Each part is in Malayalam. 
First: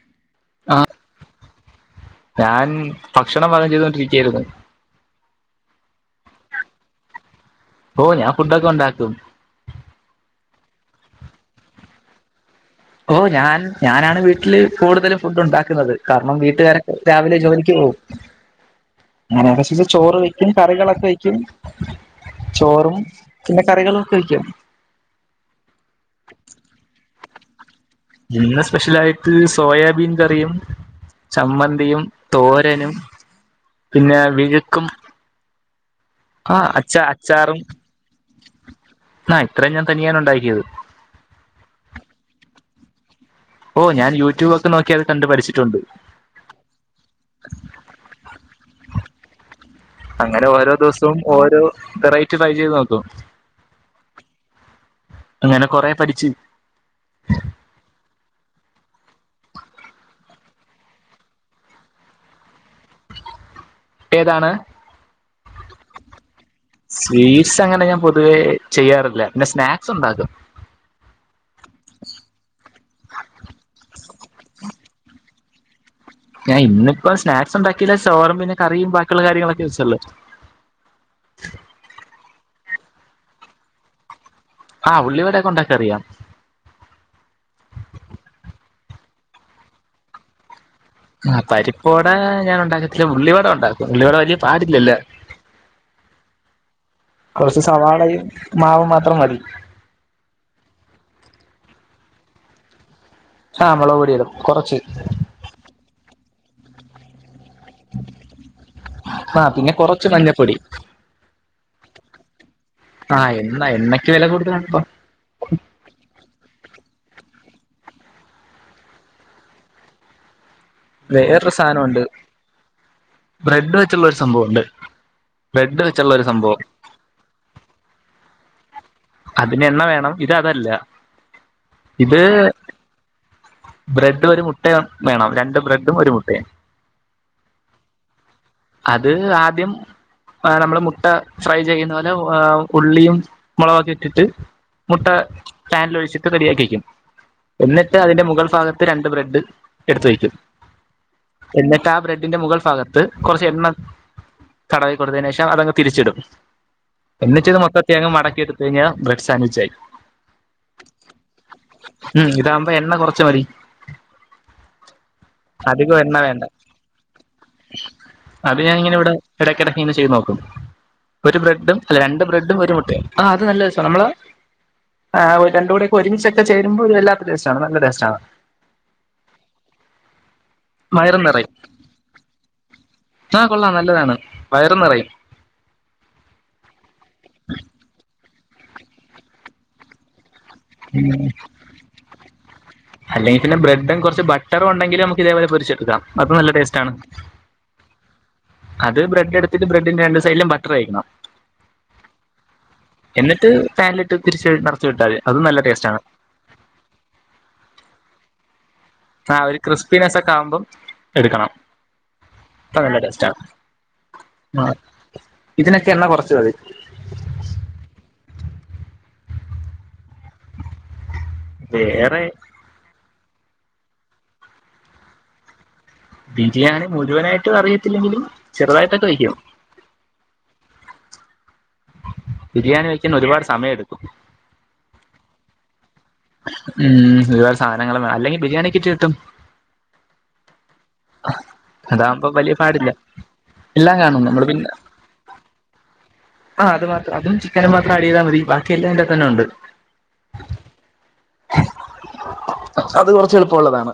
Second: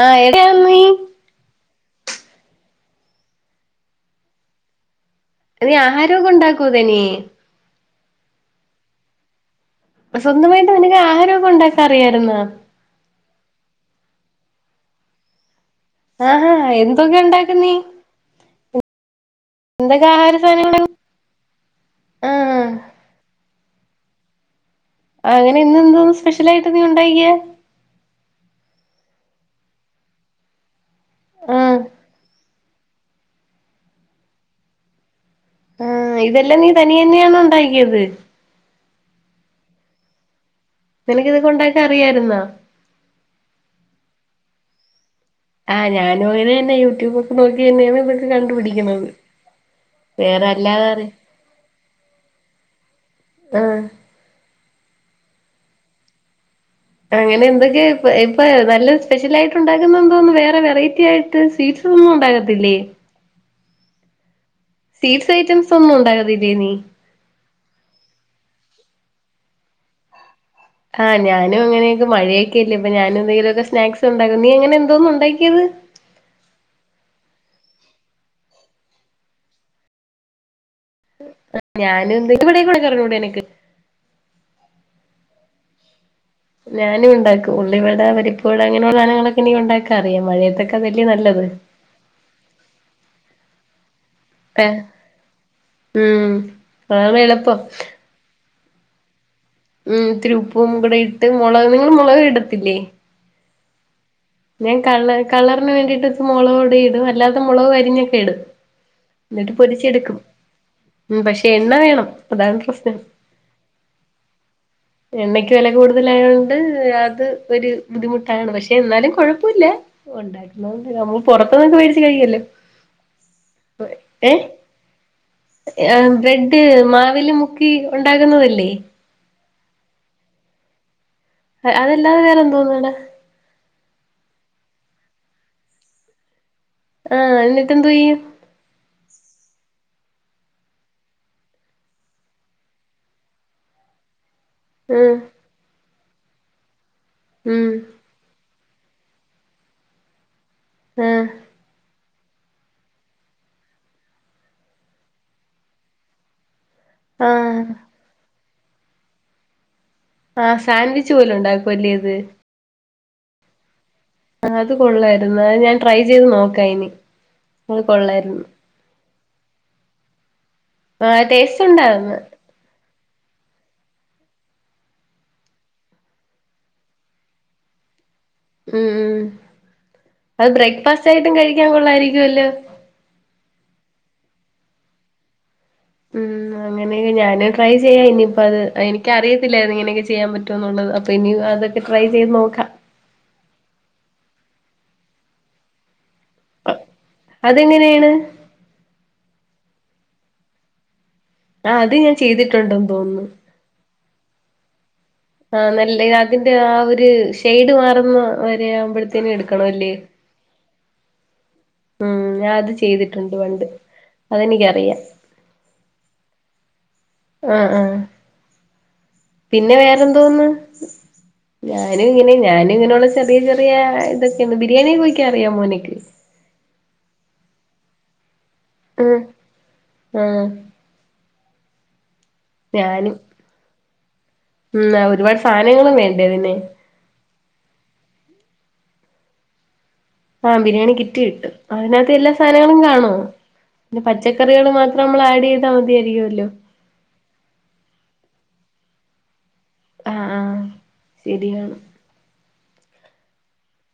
ആഹ് എവിടെയായിരുന്നു ആ നീ ഞാൻ ഭക്ഷണം പാകം ചെയ്തുകൊണ്ടിരിക്കയായിരുന്നു നീ ആഹാരമൊക്കെ ഉണ്ടാകോ തനിയെ ഓ ഞാൻ ഫുഡൊക്കെ ഉണ്ടാക്കും സ്വന്തമായിട്ട് നിനക്ക് ആഹരാരോഗം ഉണ്ടാക്കാ അറിയായിരുന്ന ഓ ഞാൻ ഞാനാണ് വീട്ടില് കൂടുതലും ഫുഡ് ഉണ്ടാക്ക കാരണം ആഹാ വീട്ടുകാരൊക്കെ എന്തൊക്കെ രാവിലെ ഉണ്ടാക്കും ജോലിക്ക് നീ പോകവും അങ്ങനെയൊക്കെ ച എന്തൊക്കെ ചോറ് ആഹാര വെക്കും സാധനങ്ങള് കറികളൊക്കെ വെക്കും ആഹ് ചോറും പിന്നെ കറികളൊക്കെ വെക്കണം അങ്ങനെ ഇന്ന എന്തോ സ്പെഷ്യൽ ആയിട്ട് നീ ഉണ്ടാക്കിയെ ഇന്ന് സ്പെഷ്യൽ ആയിട്ട് സോയാബീൻ കറിയും ആഹ് ചമ്മന്തിയും തോരൻ പിന്നെ വിഴുക്കും ആഹ് ഇതെല്ലാം ആഹ നീ അച്ച തനിയെ തന്നെയാണോ അച്ചാറും ഉണ്ടാക്കിയത് ആ ഇത്രയും ഞാൻ തനിയാണ് ഉണ്ടാക്കിയത് നിനകിത് ഉണ്ടാകാനൊക്കെ അറിയാരുന്നാ ഓ ഞാൻ യട്യൂബ് ഒക്കെ നോകിയാ ആഹ് ഞാനും ഇങ്ങനെന്നെ യൂട്യൂബ് ഒക്കെ നോക്കി തന്നെയാണ് ഇതൊക്കെ കണ്ടുപിടിക്കുന്നത് [inaudible] അങ്ങനെ വേറെ ഓരോ അല്ലാതെ അറി ദിവസവും ഓരോ വെറൈറ്റി ട്രൈ ചെയ്ത് നോക്കൂ [inaudible] ആഹ് അങ്ങനെ കൊറെ പഠിച്ചു [inaudible] അങ്ങനെ എന്തൊക്കെയ [unintelligible] അപ്പ നല്ല സ്പെഷ്യൽ ആയിട്ട് ഉണ്ടാക്കുന്ന എന്തോന്ന് വേറെ വെറൈറ്റി ആയിട്ട് സ്വീറ്റ്സ് ഒന്നും ഉണ്ടാക്കത്തില്ലേ [inaudible] ഏതാണ് [inaudible] സ്വീറ്റ്സ് ഐറ്റം ഒന്നും ഉണ്ടാക്കതില്ലേ നീ [inaudible] സ്വീറ്റ്സ് അങ്ങനെ ഞാൻ പൊതുവേ ചെയ്യാറില്ല പിന്നെ സ്നാക്സ് ഉണ്ടാക്കും ആഹ് ഞാനും അങ്ങനെയൊക്കെ മഴയൊക്കെല്ലേ അപ്പൊ ഞാനും എന്തെങ്കിലുമൊക്കെ സ്നാക്സ് ഉണ്ടാക്കും നീ അങ്ങനെ [unintelligible] [inaudible] ഞാൻ ഇന്നിപ്പോം സ്നാക്സ് ഉണ്ടാക്കില്ല ചോറും പിന്നെ കറിയും ബാക്കിയുള്ള കാര്യങ്ങളൊക്കെ വെച്ചല്ലോ ഞാന് [unintelligible] [inaudible] ആ ഉള്ളിവടയൊക്കെ ഇണ്ടാക്കാൻ അറിയാം ഞാനും ഉണ്ടാക്കും ഉള്ളിവട പരിപ്പുവട അങ്ങനെയുള്ള സാധനങ്ങളൊക്കെ എനിക്ക് ഉണ്ടാക്കാൻ അറിയാം മഴയതൊക്കെ ആ പരിപ്പുവട ഞാൻ ഉണ്ടാക്കത്തില്ല ഉള്ളി വട ഉണ്ടാക്കും ഉള്ളി വട വലിയ ഏഹ് പാടില്ലല്ലോ [inaudible] ഉം അതാണ് എളുപ്പം കൊറച്ച് സവാളായും മാവും മാത്രം മതി. ഇത്തിരി ഉപ്പും കൂടെ ഇട്ട്, മുളകും നിങ്ങള് മുളക് ഇടത്തില്ലേ. ആ മുളക് പൊടി ഇടും ഞാൻ കുറച്ച് കള കളറിന് വേണ്ടിട്ട് ഇപ്പൊ മുളക് പൊടി ഇടും അല്ലാതെ. മൊത്തം മുളകും അരിഞ്ഞൊക്കെ ഇടും, ആ എന്നിട്ട് പിന്നെ കുറച്ച് പൊരിച്ചെടുക്കും മഞ്ഞപ്പൊടി ഉം പക്ഷെ. എണ്ണ വേണം അതാണ്. ആഹ് എണ്ണ എണ്ണക്ക് വില കൂടി. എണ്ണക്ക് വില കൂടുതലായോ ണ്ട് അത് ഒരു ബുദ്ധിമുട്ടാണ്, പക്ഷെ എന്നാലും കൊഴപ്പുല്ല ഉണ്ടാക്കി. ഒന്നാതെ നമ്മള് വേറൊരു പുറത്തു നിന്നൊക്കെ മേടിച്ച് സാധനമുണ്ട് കഴിക്കാലോ, ബ്രെഡ് ഇപ്പൊ വെച്ചുള്ള ഒരു ഏഹ്. സംഭവമുണ്ട് ബ്രെഡ് ആഹ് വെച്ചുള്ള ഒരു സംഭവം ബ്രെഡ് മാവിന് മുക്കി ഉണ്ടാക്കുന്നതല്ലേ. അതിന് എണ്ണ വേണം ഇത് അതല്ല. ഇത് അതല്ലാതെ വേറെ എന്തോന്നാണ്. ബ്രെഡ് ഒരു മുട്ടയും വേണം, രണ്ട് ബ്രെഡും ഒരു മുട്ടയും. ആഹ് എന്നിട്ട് എന്തോ ചെയ്യും. അത് ആദ്യം. ആഹ് നമ്മള് മുട്ട ഫ്രൈ ചെയ്യുന്നപോലെ ഓഹ് ഉള്ളിയും മുളക് ഒക്കെ ഇട്ടിട്ട്. മുട്ട ഉം പാനില് ഒഴിച്ചിട്ട് റെഡിയാക്കി വെക്കും, ഉം എന്നിട്ട് അതിന്റെ മുകൾഭാഗ ത്ത് രണ്ട് ബ്രെഡ് എടുത്തു വയ്ക്കും, ആഹ് എന്നിട്ട് ആഹ് ബ്രെഡിന്റെ മുകൾഭാഗത്ത്. കുറച്ച് എണ്ണ തടവി കൊടുത്തതിന് ശേഷം അതങ്ങ് തിരിച്ചിടും. എന്നിട്ട് ഇത് ആഹ് മൊത്തത്തിൽ അങ്ങ് മടക്കിയെടുത്ത് കഴിഞ്ഞാൽ ബ്രെഡ് സാൻഡ്‌വിച്ച് ആയി. ആഹ് സാൻഡ്‌വിച്ച് പോലെ ഉണ്ടാക്കുവല്ലേ അത്. ച്ച വതി ആഹ് അത് കൊള്ളായിരുന്നു അത് ഞാൻ ട്രൈ എണ്ണ ചെയ്ത് വേണ്ട നോക്ക ഇനി അത് കൊള്ളാര് അത് ഞാന് ഇങ്ങനെ ഇവടെ എടക്കെടക്ക് ഇങ്ങനെ ചെയ്ത് നോക്കും ആഹ് ഒരു ടേസ്റ്റ് ബ്രെഡും അല്ല ഉണ്ടായിരുന്നു രണ്ട് ബ്രെഡും ഒരു മുട്ടയും ആഹ് അത് നല്ല രസാ നമ്മള് ആഹ് ഒര് രണ്ടൂടെക്കെ ഒരുമിച്ചൊക്കെ ചേരുമ്പോ ഒരു വല്ലാത്ത ടേസ്റ്റാണ് നല്ല ടേസ്റ്റാണ് ഉം ഉ അത് ബ്രേക്ക്ഫാസ്റ്റ് വയറും ആയിട്ടും കഴിക്കാൻ കൊള്ളായിരിക്കുവല്ലോ ആഹ് കൊള്ളാം നല്ലതാണ് വയറും നെറയും ഉം അങ്ങനെ ഞാന് ട്രൈ ചെയ്യാ ഇനിയിപ്പ അത് എനിക്ക് അറിയത്തില്ലായിര്ന്നു ഇങ്ങനെയൊക്കെ ചെയ്യാൻ പ റ്റൂന്നുള്ളത് അപ്പൊ ഉം ഇനി അതൊക്കെ ട്രൈ ചെയ്ത് നോക്കാ ച്ചാറു ഉണ്ടെങ്കിലും നമുക്ക് ഇതേപോലെ പൊരിച്ചെടുക്കാം അതും നല്ല ടേസ്റ്റ് ആണ്. അതെങ്ങനെയാണ് അത് ബ്രെഡ് എട്ത്തിട്ട് ബ്രെഡിന്റെ രണ്ട് സൈഡിലും ബട്ടർ തേക്കണം ആഹ് അത് ഞാൻ ചെയ്തിട്ടുണ്ടെന്ന് തോന്നുന്നു. എന്നിട്ട് പാനിലിട്ട് തിരിച്ച് നെറച്ച് വിട്ടാതി. ആഹ് നല്ല അതിന്റെ ആ ഒരു ഷെയ്ഡ് മാറുന്ന തെ ആവുമ്പോഴത്തേനും ആ ഒരു എടുക്കണല്ലേ ക്രിസ്പിനെസ് ഒക്കെ ആകുമ്പം എടുക്കണം ഉം ഞാ അത് ചെയ്തിട്ടുണ്ട് പണ്ട് മഅ അതെനിക്കറിയാം ഇതിനെക്കെ എണ്ണ കൊറച്ച് മതി ആഹ് ആഹ് പിന്നെ വേറെന്തോന്ന് ഞാന് വേറെ ഇങ്ങനെ ഞാന് ഇങ്ങനൊള്ള ചെറിയ ചെറിയ ഇതൊക്കേണ് ബിരിയാണി ഒക്കെ വെക്കാ അറിയാ മോന്ക്ക് ബിരിയാണി മുഴുവനായിട്ടും അറിയത്തില്ലെങ്കിലും ചെറ്തായിട്ടൊക്കെ വെക്കും. ആ ആ ബിരിയാണി ഞാനും വെക്കാൻ ഒരുപാട് സമയം എടുക്കും ഉം ആ ഒരുപാട് സാനങ്ങളും വേ ഉം ഒരു പാട് സാധനങ്ങളുംവേ. അല്ലെങ്കി ബിരിയാണി കിറ്റ് കിട്ടും. ആഹ് ബിരിയാണി കിറ്റ് കിട്ടും. അതിനകത്ത് അതാകുമ്പോ എല്ലാ വലിയ സാധനങ്ങളും പാടില്ല കാണോ? എല്ലാം പിന്നെ കാണും പച്ചക്കറികള് മാത്രം അമ്മള് ആഡ്യ്താ മതിയായിരിക്കു ആഹ് അത് മാത്രം അതും ചിക്കനും മാത്രം ആഡെയ്താമതി. ബാക്കി എല്ലാം അതിന്റെ അകതന്നെ ഉണ്ട് ആഹ് ആഹ് ശരിയാണ് അത് കൊറച്ച് എളുപ്പമുള്ളതാണ്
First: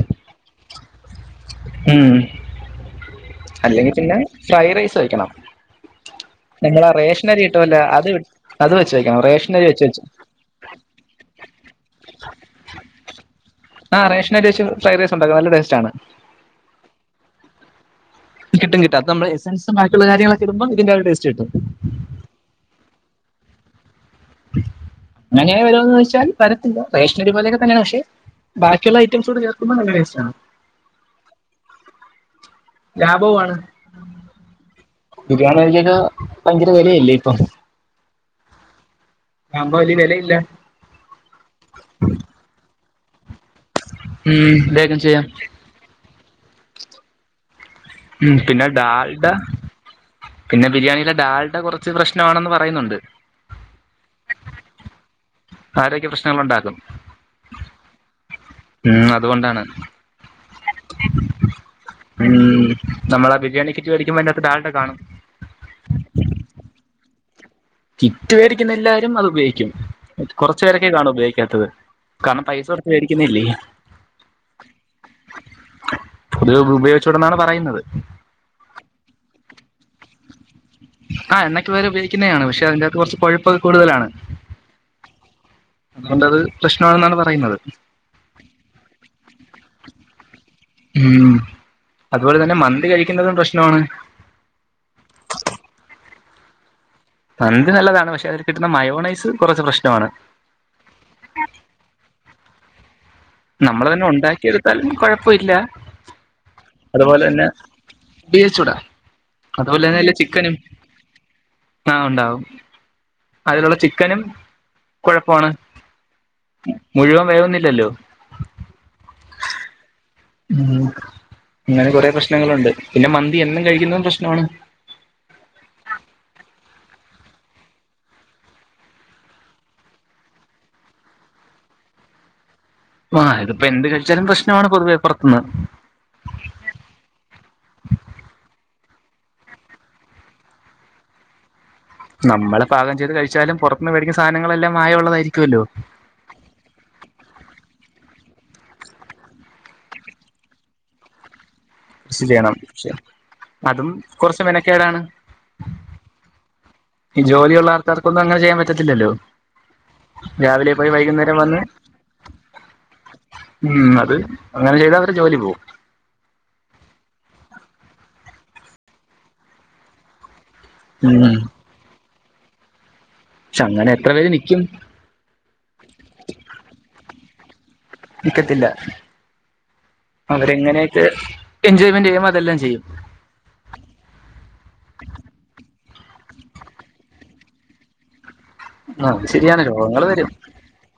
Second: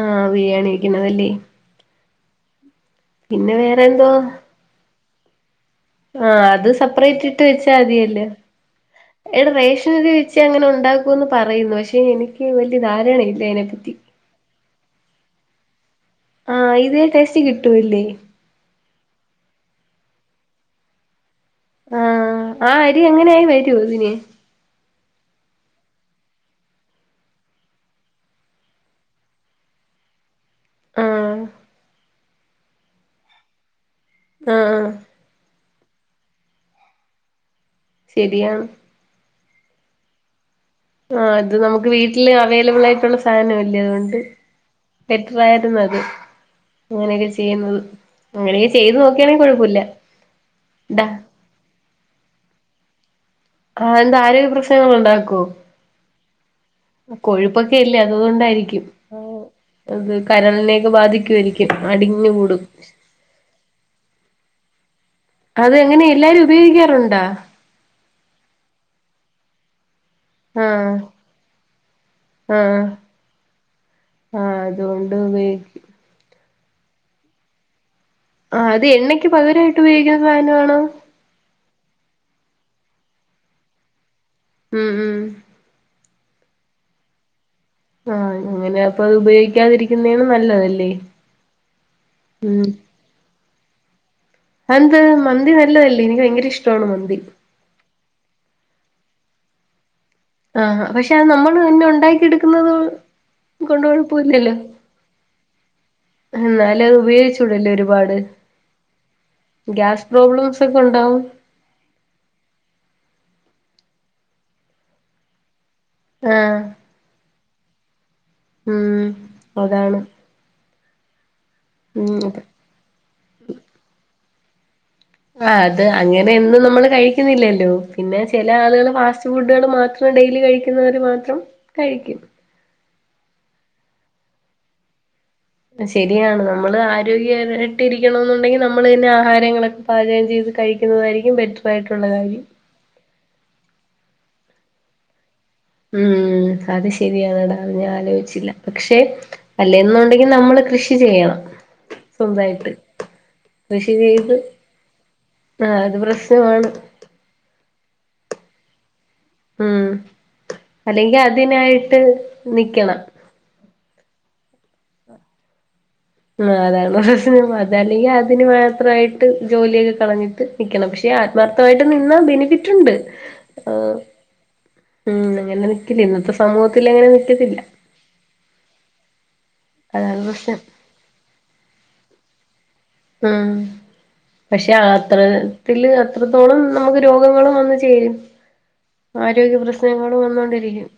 ആഹ് ബിരിയാണി വെക്കുന്നത് അല്ലെ? ഉം ഉം പിന്നെ അല്ലെ വേറെ എന്തോ പിന്നെ ഫ്രൈ റൈസ് വെക്കണം. ആഹ് അത് നമ്മള ആ സപ്പറേറ്റ് ഇട്ട് റേഷനരി വെച്ചാ കിട്ടുമല്ല അത് മതിയല്ലോ അത് വെച്ച് വെക്കണം എടാ റേഷനരി വെച്ച് റേഷൻ അരി വെച്ച് അങ്ങനെ ഒണ്ടാക്കു ക്കൂന്ന് പറയുന്നു പക്ഷെ എനിക്ക് വല്യ ധാരണ ഇല്ല അയ്നെപറ്റി ആ റേഷനരി വെച്ച് ഫ്രൈ റൈസ് ഉണ്ടാക്കാം നല്ല ടേസ്റ്റ് ആണ് കിട്ടുവല്ലേ കിട്ടും കിട്ടും അത് നമ്മള് എസൻസുണ്ടാക്കി ള്ള കാര്യങ്ങളോക്കെ ഇടുമ്പോ ഇതിന്റെ ആ ഒരു ടസ്റ്റ് കിട്ടും. ആഹ് ആ അരി അങ്ങനായി വരോ ഇതിന് അങ്ങനെ വരോന്ന് ചോയ്ച്ചാൽ വരത്തില്ല, റേഷനരിപോലെയൊക്കെ തന്നെയാണ് പക്ഷേ ബാക്കിയുള്ള ഐറ്റംസോടെ ചേർക്കുമ്പോ നല്ല ടേസ്റ്റാണ്. ആഹ് ലാഭവും ആണ്. ആഹ് ആഹ് [unintelligible] ഭയങ്കര വെലയല്ലേ ഇപ്പം. ശരിയാണ് ആവുമ്പോ വെല്ല്യ വെലയില്ല. ആ അത് നമുക്ക് വീട്ടില് അവൈലബിൾ ആയിട്ട് [unintelligible] അതൊണ്ട് ഉം വേഗം ചെയ്യാം ബെറ്ററായിരുന്നു അത്, അങ്ങനെയൊക്കെ ചെയ്യുന്നത്. ഉം അങ്ങനെ പിന്നെ ഒക്കെ ചെയ്ത് ഡാൽഡ നോക്കിയാണെങ്കിൽ കൊഴപ്പൊല്ല പിന്നെ ബിരിയാണീലെ ഡാൾഡ കൊറച്ച് പ്രശ്നമാണെന്ന് പറയുന്നുണ്ട് ആഹ് എന്താ ആരോഗ്യ പ്രശ്നങ്ങളുണ്ടാ ആരോഗ്യ പ്രശ്നങ്ങളുണ്ടാക്കും കൊഴുപ്പൊക്കെ അല്ലേ, അത് കൊണ്ടായിരിക്കും, അതുകൊണ്ടാണ് ആഹ് കരളിനെയൊക്കെ ബാധിക്കുവായിരിക്കും അത് ഉം നമ്മളാ ബിരിയാണി കിറ്റ് വേടിക്കുമ്പോ അയ്നകത്ത് ഡാൾഡ കാണും അതെങ്ങനെ എല്ലാരും ഉപയോഗിക്കാറുണ്ടാ? കിറ്റ് വേടിക്കുന്ന എല്ലാരും അത് ഉപയോഗിക്കും- കൊറച്ചു പേരൊക്കെ ആഹ് കാണു ഉപയോഗിക്കാത്തത്. കാരണം പൈസ ആഹ് കൊട്ത്ത് വേടിക്കുന്നില്ലേ- ആഹ് അതോണ്ട് ഉപയോഗിക്ക് അത് ഉപയോഗിച്ചൂടെന്നാണ് പറയുന്നത്- ആഹ് അത് എണ്ണയ്ക്ക് പകരായിട്ട് ഉപയോഗിക്കുന്ന സാനാണോ- എണ്ണക്ക്പകരഉപയോഗിക്കുന്നെആണ്. പക്ഷെ അതിന്റെകത്ത് കൊറച്ച് കൊഴുപ്പൊക്കെ കൂടുതലാണ് മ് മ്ഹ്- അത് കൊണ്ടത് പ്രശ്നാണെന്നാണ് പറയുന്നത്- ആഹ്. അങ്ങനെ അപ്പൊ അത് ഉപയോഗിക്കാതിരിക്കുന്നേണ് നല്ലത് ല്ലേ- ഉം അതുപോലെ തന്നെ മന്തി കഴിക്കുന്നതും പ്രശ്നാണ് അതന്ത് മന്തി നല്ലതല്ലേ എനിക്ക് ഭയങ്കര ഇഷ് മന്തി നല്ലതാണ്. പക്ഷെ അതിൽ കിട്ടുന്ന മയോണൈസ് കൊറച്ച് പ്രശ്നാണ്- ആഹ്. ഹ പക്ഷെ അത് നമ്മള് തന്നെ ഒണ്ടാക്കി എട്ക്കുന്നത്- നമ്മള് തന്നെ ഒണ്ടാക്കിയെടുത്താലും കൊഴപ്പയില്ല- എന്നാലും അത് അതുപോലെ തന്നെ ഉപയോഗിച്ചൂടല്ലേ ഒരുപാട് ബി എചുടാ- അതുപോലെ ഗ്യാസ് തന്നല്ലേ ചിക്കനും പ്രോബ്ലംസ് ഒക്കെ ഉണ്ടാവും ആഹ് ഒണ്ടാവും- അതിലുള്ള ചിക്കനും കൊഴപ്പാണ് മുഴുവൻ വേകുന്നി ല്ലല്ലോ? മ്ഹ് അതാണ്- ഉം ഇങ്ങനെ കൊറെ ഉം പ്രശ്നങ്ങളുണ്ട് പിന്നെ മന്തി എന്നും കഴിക്കുന്നതും പ്രശ്നമാണ്- ആഹ് അത് അങ്ങനെന്നും നമ്മൾ കഴിക്കുന്നില്ലല്ലോ പിന്നെ ചില ആളുകൾ ഫാസ്റ്റ് ഫുഡുകൾ മാത്രം- ഡെയിലികഴിക്കുന്നവരു മാത്രം കഴിക്കും- ആഹ് ഇതിപ്പോ എന്ത് കഴിച്ചാലും പ്രശ്നമാണ് പൊതുവെ പർ ശരിയാണ് നമ്മള് ആരോഗ്യകരായിട്ട് ഇരിക്കണംന്ന് ഉണ്ടെങ്കിൽ ന നമ്മളന്നെ ആഹാരങ്ങളൊക്കെ പാചകം ചെയ്ത് കഴിക്കുന്നതായിരിക്കും ബെറ്ററ് നമ്മള് പാകം ചെയ്ത് കഴിച്ചാലും പുറത്ത് നിന്നും മേടിക്കുന്ന സാധനങ്ങളെല്ലാം മായം ഉള്ളതായിരി ഉം അത് ശരിയാണടാ അത് ഞാൻ ആലോചിച്ചില്ല. പക്ഷെ അല്ലെന്നുണ്ടെങ്കില് നമ്മള് കൃഷി ചെയ്യണം. കൃഷി ചെയ്യണം സ്വന്തായിട്ട് വിഷയം അതും കൃഷി ചെയ്ത് കുറച്ച് മെനക്കേടാണ് ആഹ് അത് പ്രശ്നമാണ് ഈ ജോലിയുള്ള ആൾക്കാർക്ക് അങ്ങനെ ചെയ്യാൻ പറ്റത്തില്ലല്ലോ ഉം രാവിലെ പോയി അല്ലെങ്കിൽ വൈകുന്നേരം വന്ന് അതിനായിട്ട് നിക്കണം ഉം അത് അങ്ങനെ ചെയ്ത അവരെ ജോലി പോകും ആ അതാണ് പ്രശ്ന അത് അല്ലെങ്കിൽ അതിന് മാത്രമായിട്ട് ജോലിയൊക്കെ കളഞ്ഞിട്ട് നൽക്കണം പക്ഷേ ഉം ആത്മാർത്ഥമായിട്ട് നിന്നാ ബെനിഫിറ്റ് ഉണ്ട് പക്ഷെ അങ്ങനെ ആഹ് എത്ര പേര് നൽക്കും ഉം അങ്ങനെ നിക്കില്ല ഇന്നത്തെ സമൂഹത്തി അങ്ങനെ നിക്കത്തില്ല നിക്കത്തില്ല അതാണ് പ്രശ്നം അവരെങ്ങനെയായിട്ട് എൻജോയ്മെന്റ് ചെയ്യുമ്പോ അതെല്ലാം ചെയ്യും ആഹ പക്ഷെ അത്രത്തിൽ അത്രത്തോളം നമുക്ക് രോഗങ്ങളും വന്ന ചേരും ആ അത് ആരോഗ്യ ശരിയാണ് രോഗങ്ങൾ പ്രശ്നങ്ങൾ വരും വന്നുകൊണ്ടിരിക്കും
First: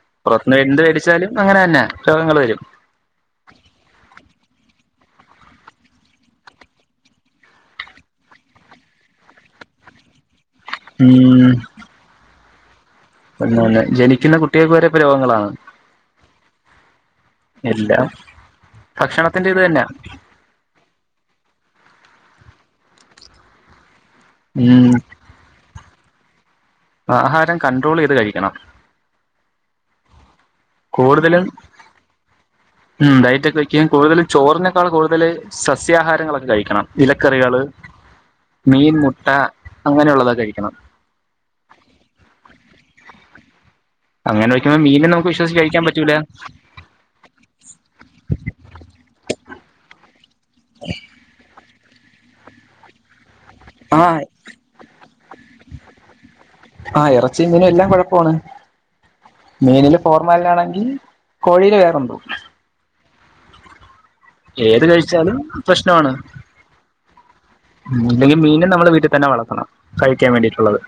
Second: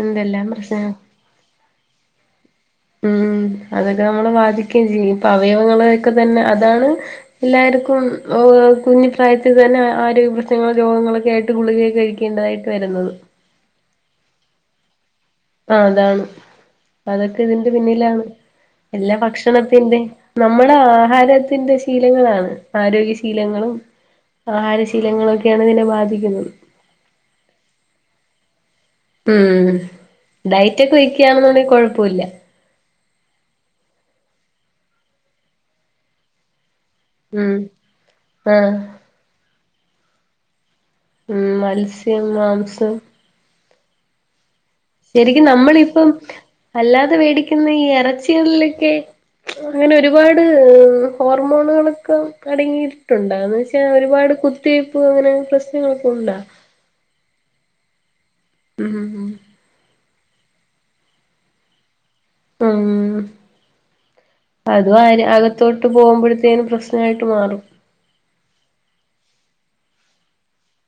എന്തെല്ലാം പുറത്തുനിന്ന് എന്ത് പ്രശ്നം മേടിച്ചാലും അങ്ങനെ തന്നെ രോഗങ്ങൾ വരും ഉം അതൊക്കെ നമ്മള് അത് ക ജി [unintelligible] അവയവങ്ങളൊക്കെ തന്നെ അതാണ് എല്ലാവർക്കും കുഞ്ഞി പ്രായത്തിൽ തന്നെ ആരോഗ്യ രോഗങ്ങളൊക്കെ ആയിട്ട് ഗുളികയ്ക്ക് കഴിക്കേണ്ടതായിട്ട് വരുന്നത് അങ്ങനെ ജനിക്കുന്ന കുട്ടികൾക്ക് വരെ രോഗങ്ങളാണ് ആ അതാണ് അതൊക്കെ ഇതിന്റെ എല്ലാം പിന്നിലാണ് എല്ലാ ഇത് തന്നെയാ ഭക്ഷണത്തിന്റെ നമ്മുടെ ആഹാരത്തിന്റെ ശീലങ്ങളാണ് ശീലങ്ങൾ ആണ് ശീലങ്ങളാണ് ആരോഗ്യശീലങ്ങളും ആഹാര ഉം ശീലങ്ങളും ഒക്കെയാണ് ഇതിനെ ബാധിക്കുന്നത് ആഹാരം കണ്ട്രോൾ കൺട്രോൾ ചെയ്ത് കഴിക്കണം ഉം ഡയറ്റ് ഒക്കെ വെക്കുന്നുണ്ടെങ്കിൽ കുഴപ്പമില്ല ഉ് ഡയറ്റൊക്കെ വെക്കുകയും കൂടുതും ചോറിനേക്കാൾ കൂടുതൽ സസ്യാഹാരങ്ങളൊക്കെ കഴിക്കണം ഉം ഇലക്കറികള് ആഹ് മീൻ മുട്ട അങ്ങനെയുള്ളത് കഴിക്കണം ഉം മത്സ്യം മാംസം അങ്ങനെ വെക്കുമ്പോ മീനെ നമുക്ക് ശരിക്കും വിശ്വസിച്ച് കഴിക്കാൻ നമ്മളിപ്പോ പറ്റൂല അല്ലാതെ മേടിക്കുന്ന ഈ ഇറച്ചികളിലൊക്കെ അങ്ങനെ ഒരുപാട് ഹോർമോണുകൾ അടങ്ങിയിട്ടുണ്ടെന്ന് വെച്ചാ ആഹ് ഒരുപാട് കുത്തിവെപ്പ് അങ്ങനെ പ്രശ്നങ്ങളൊക്കെ ഉണ്ട ആഹ ഇറച്ചിയും മീനും എല്ലാം കുഴപ്പമാണ് ഉ ഹ മീനില് ഫോർമാലിനാണെങ്കിൽ കോഴിൽ വേറെണ്ടോ [unintelligible] ആ ഏത് അത് കഴിച്ചാലും അകത്തോട്ട് പോകുമ്പോഴത്തേനും പ്രശ്നമായിട്ട് മാറും ഉം ഇല്ലെങ്കിൽ മീനും നമ്മൾ വീട്ടിൽ തന്നെ വളർത്തണം കഴിക്കാൻ വേണ്ടിയിട്ടുള്ളത്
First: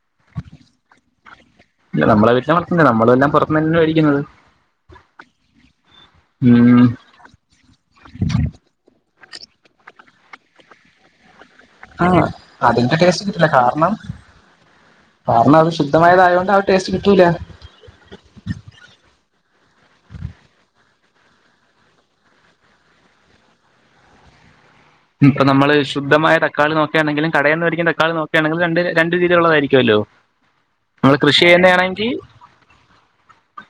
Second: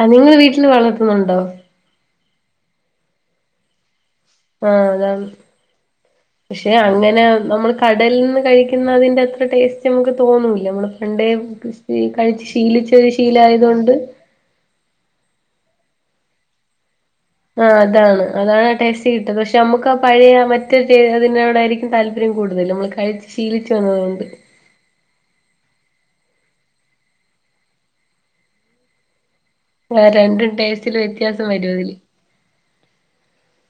അത് നിങ്ങള് വീട്ടില് വളർത്തുന്നുണ്ടോ ഇല്ല നമ്മളെ വീട്ടിലും വളർത്തുന്നില്ല നമ്മളും എല്ലാം പുറത്തു തന്നാണ് വെടിക്കുന്നത് ആഹ് അതാണ് പക്ഷെ ഉം അങ്ങനെ നമ്മൾ കടലിൽ നിന്ന് കഴിക്കുന്ന അതിന്റെ അത്ര ടേസ്റ്റ് നമുക്ക് തോന്നൂല നമ്മള് പണ്ടേ കൃസ്പി ആഹ് കഴിച്ചു അതിന്റെ ശീലിച്ചൊരു ടേസ്റ്റ് കിട്ടില്ല കാരണം ശീലായതൊണ്ട് ശുദ്ധമായാതു കൊണ്ട് ആ ടെസ്റ്റ് കി ആഹ് അതാണ് അതാണ് ആ ടെസ്റ്റ്‌ കിട്ടത് പക്ഷെ നമ്മുക്ക് ആ പഴയ മറ്റെ റ്റെ അതിനോടായിരിക്കും താല്പര്യം കൂടുതൽ നമ്മൾ കഴിച്ചു ശീലിച്ച് വന്നതുകൊണ്ട് ഇപ്പൊ നമ്മള് ശുദ്ധമായ തക്കാളി നോക്കയാണെങ്കിലും കടന്ന് വെടിക്കുന്ന തക്കാളി നോക്കയാണെങ്കിലും രണ്ട് രണ്ട് രീ തിയുള്ളയിരിക്കല്ലോ ആഹ് രണ്ടും ടേസ്റ്റില് നമ്മൾ കൃഷി വ്യത്യാസം ചെയ്യുന്ന വരും അതില് ആണെങ്കി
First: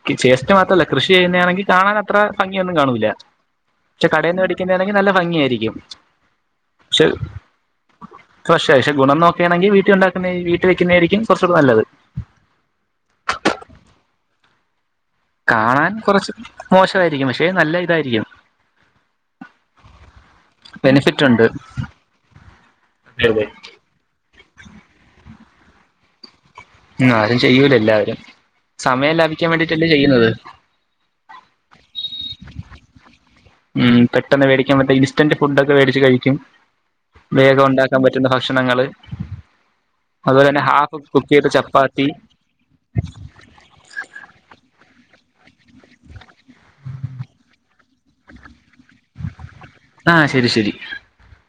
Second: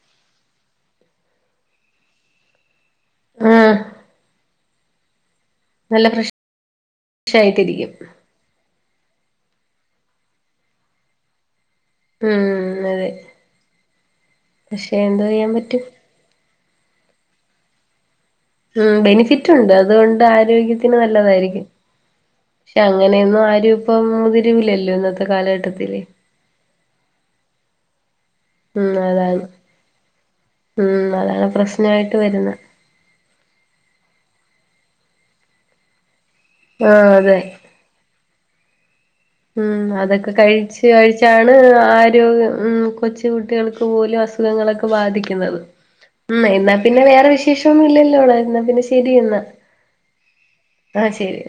[unintelligible] അത് മാത്രല്ല കൃഷി ചെയ്യുന്നണെങ്കിൽ കാണാൻ അത്ര ഭംഗിയൊന്നും കാണൂല്ല ആഹ് പക്ഷെ കടന്ന് വേടി ക്കുന്ന ആണേൽ നല്ല ഭംഗിയായിരിക്കും നല്ല ഫ്രഷ് പക്ഷെ ആയിട്ടിരിക്കും ഫ്രഷാ പക്ഷെ ഗുണം നോ ക്കെയണെൽ വീട്ടുണ്ടാക്കുന്ന ആയി വീട്ടിൽ വെക്കുന്നായിരിക്കും കുറച്ചുടെ നല്ലത് ഉം അതെ എന്തോ ചെയ്യാൻ പറ്റും കാണാൻ കുറച്ച് മോശവായിരിക്കും പക്ഷെ നല്ല ഇതായിരിക്കും ഉം ബെനിഫിറ്റുണ്ട് അതുകൊണ്ട് ആരോഗ്യത്തിന് ബെനിഫിറ്റ് ഉണ്ട് നല്ലതായിരിക്കും. പക്ഷെ അങ്ങനെയൊന്നും ഉം ആരും ഇപ്പം മുതിരൂല്ലല്ലോ ഇന്നത്തെ കാലഘട്ടത്തില്. ഇന്നാരും ചെയ്യൂല എല്ലാരും ഉം അതാണ് ഉം അതാണ് പ്രശ്നായിട്ട് വരുന്ന ഉം പെട്ടെന്ന് മേടിക്കാൻ മറ്റേ ഇൻസ്റ്റന്റ് ഫുഡ്ഡൊക്കെ മേടിച്ച് കഴിക്കും. ആഹ് അതെ വേഗം ഒണ്ടാക്കാൻ പറ്റുന്ന ഭക്ഷണങ്ങള്. ഉം അതൊക്കെ അതുപോലെ തന്നെ കഴിച്ച് ഹാഫ് കുക്ക് ചെയ്ത കഴിച്ചാണ് ചപ്പാത്തി ആരോ ഉം കൊച്ച് കുട്ടികൾക്ക് പോലും അസുഖങ്ങളക്കെ ബാധിക്കുന്നത്. ഉം എന്നാ പിന്നെ വേറെ വിശേഷം ഒന്നും ഇല്ലല്ലോ അവിടെ എന്ന പിന്നെ ശെരി എന്നാ ആഹ് ശരി ശരി ആഹ് ശെരി